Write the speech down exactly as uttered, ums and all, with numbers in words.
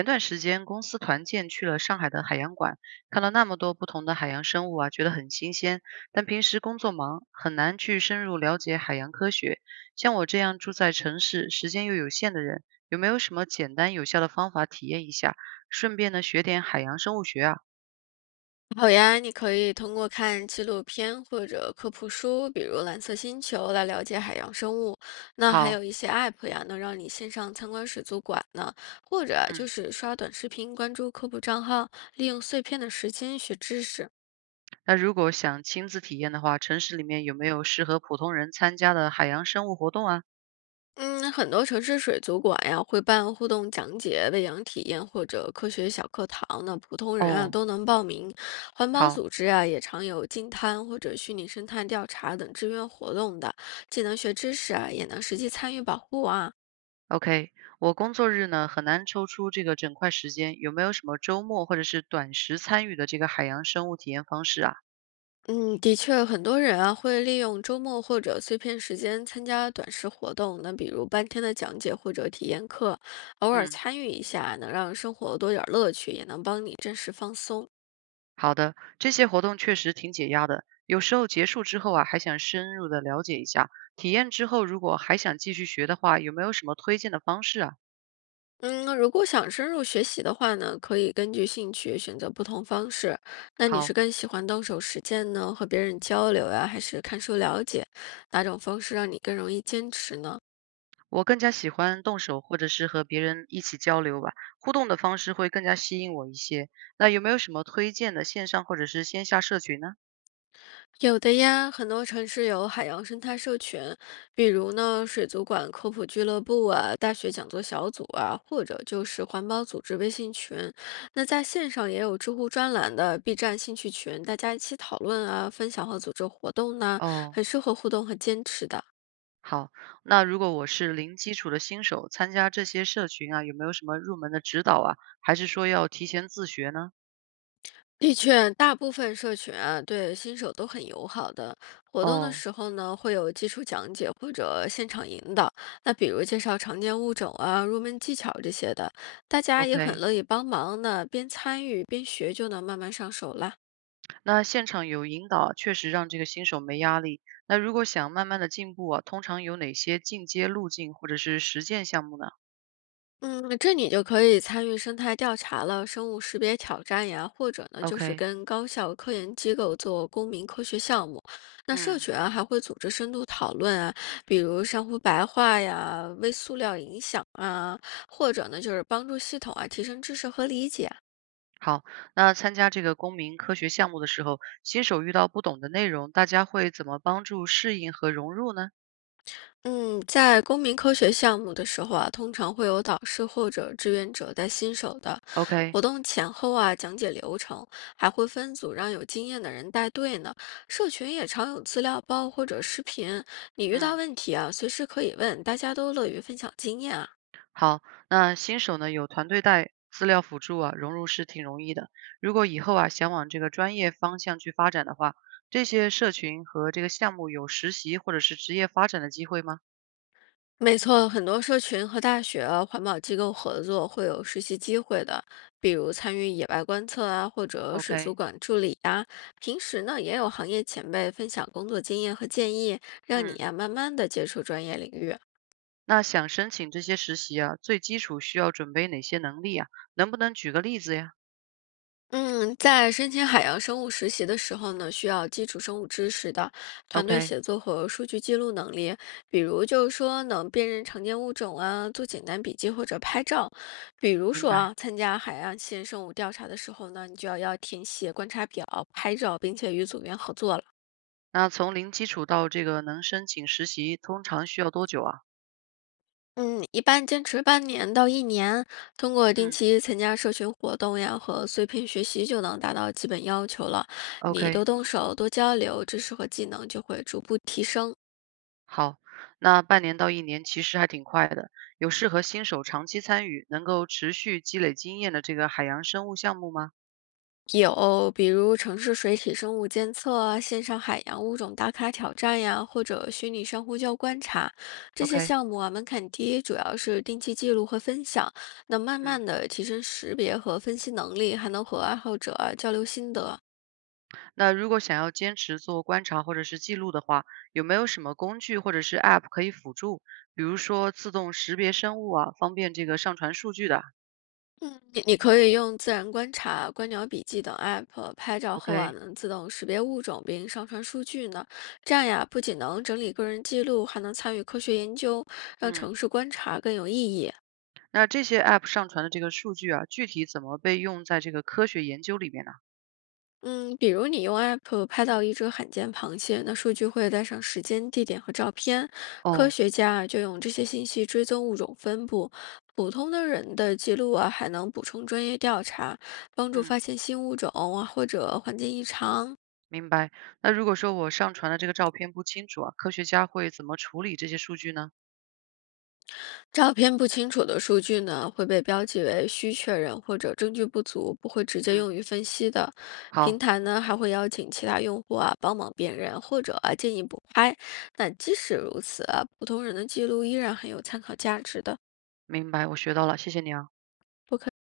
前段时间公司团建去了上海的海洋馆，看到那么多不同的海洋生物啊，觉得很新鲜。但平时工作忙，很难去深入了解海洋科学。像我这样住在城市、时间又有限的人，有没有什么简单有效的方法体验一下，顺便呢学点海洋生物学啊？好呀，你可以通过看纪录片或者科普书，比如《蓝色星球》来了解海洋生物。那还有好，一些 App 呀，能让你线上参观水族馆呢，或者啊就嗯，是刷短视频，关注科普账号，利用碎片的时间学知识。那如果想亲自体验的话，城市里面有没有适合普通人参加的海洋生物活动啊？嗯，很多城市水族馆呀会办互动讲解、喂养体验或者科学小课堂呢，那普通人啊哦，都能报名。环保好。组织啊也常有净滩或者虚拟生态调查等志愿活动的，既能学知识啊，也能实际参与保护啊。OK，我工作日呢很难抽出这个整块时间，有没有什么周末或者是短时参与的这个海洋生物体验方式啊？嗯，的确，很多人啊会利用周末或者碎片时间参加短时活动，那比如半天的讲解或者体验课，偶尔嗯，参与一下，能让生活多点儿乐趣，也能帮你暂时放松。好的，这些活动确实挺解压的，有时候结束之后啊，还想深入的了解一下。体验之后如果还想继续学的话，有没有什么推荐的方式啊？嗯，如果想深入学习的话呢，可以根据兴趣选择不同方式。那你是好，更喜欢动手实践呢，和别人交流呀，还是看书了解？哪种方式让你更容易坚持呢？我更加喜欢动手或者是和别人一起交流吧，互动的方式会更加吸引我一些。那有没有什么推荐的线上或者是线下社群呢？有的呀，很多城市有海洋生态社群，比如呢水族馆科普俱乐部啊、大学讲座小组啊，或者就是环保组织微信群。那在线上也有知乎专栏的 B 站兴趣群，大家一起讨论啊、分享和组织活动呢，哦。很适合互动和坚持的。好，那如果我是零基础的新手，参加这些社群啊，有没有什么入门的指导啊？还是说要提前自学呢？的确，大部分社群啊，对新手都很友好的。活动的哦时候呢，会有基础讲解或者现场引导，那比如介绍常见物种啊、入门技巧这些的，大家也很，OK，乐意帮忙呢。边参与边学，就能慢慢上手啦。那现场有引导啊确实让这个新手没压力。那如果想慢慢的进步啊，通常有哪些进阶路径或者是实践项目呢嗯，这你就可以参与生态调查了、生物识别挑战呀，或者呢，就是？OK，跟高校科研机构做公民科学项目。那社嗯，群啊，还会组织深度讨论啊，比如珊瑚白化呀、微塑料影响啊，或者呢，就是帮助系统啊提升知识和理解。好，那参加这个公民科学项目的时候，新手遇到不懂的内容，大家会怎么帮助适应和融入呢嗯，在公民科学项目的时候啊，通常会有导师或者志愿者带新手的。活？OK，动前后啊，讲解流程，还会分组让有经验的人带队呢。社群也常有资料包或者视频，你遇到嗯。问题啊，随时可以问，大家都乐于分享经验啊。好，那新手呢有团队带、资料辅助啊，融入是挺容易的。如果以后啊想往这个专业方向去发展的话，这些社群和这个项目有实习或者是职业发展的机会吗没错，很多社群和大学啊、环保机构合作会有实习机会的，比如参与野外观测啊，或者水族？OK，馆助理呀。平时呢，也有行业前辈分享工作经验和建议，让你嗯，呀、慢慢的接触专业领域。那想申请这些实习啊，最基础需要准备哪些能力啊？能不能举个例子呀嗯，在申请海洋生物实习的时候呢，需要基础生物知识的团队？OK，协作和数据记录能力，比如就是说能辨认常见物种啊，做简单笔记或者拍照。比如明说白。啊，参加海岸线生物调查的时候呢，你就要要填写观察表、拍照，并且与组员合作了。那从零基础到这个能申请实习，通常需要多久啊？嗯，一般坚持半年到一年，通过定嗯期参加社群活动呀和碎片学习就能达到基本要求了。你多，OK，动手、多交流，知识和技能就会逐步提升。好，那半年到一年其实还挺快的。有适合新手长期参与、能够持续积累经验的这个海洋生物项目吗有比如城市水体生物监测啊、线上海洋物种打卡挑战呀，或者虚拟珊瑚礁观察，这些？OK，项目啊门槛低，主要是定期记录和分享，能慢嗯，慢的提升识别和分析能力，还能和爱好者啊交流心得。那如果想要坚持做观察或者是记录的话，有没有什么工具或者是 App 可以辅助？比如说自动识别生物啊，方便这个上传数据的嗯，你你可以用自然观察、观鸟笔记等 app 拍照后啊，？OK，能自动识别物种并上传数据呢。这样呀，不仅能整理个人记录，还能参与科学研究，让城嗯，市观察更有意义。那这些 App 上传的这个数据啊，具体怎么被用在这个科学研究里面呢？嗯，比如你用 app 拍到一只罕见螃蟹，那数据会带上时间、地点和照片，科哦，学家啊就用这些信息追踪物种分布。普通的人的记录啊，还能补充专业调查，帮助发嗯。现新物种啊或者环境异常。明白。那如果说我上传的这个照片不清楚啊，科学家会怎么处理这些数据呢？照片不清楚的数据呢，会被标记为需确认或者证据不足，不会直接嗯，用于分析的。平好，台呢还会邀请其他用户啊帮忙辨认，或者啊建议补拍。那即使如此啊，普通人的记录依然很有参考价值的，明白，我学到了，谢谢你啊。不可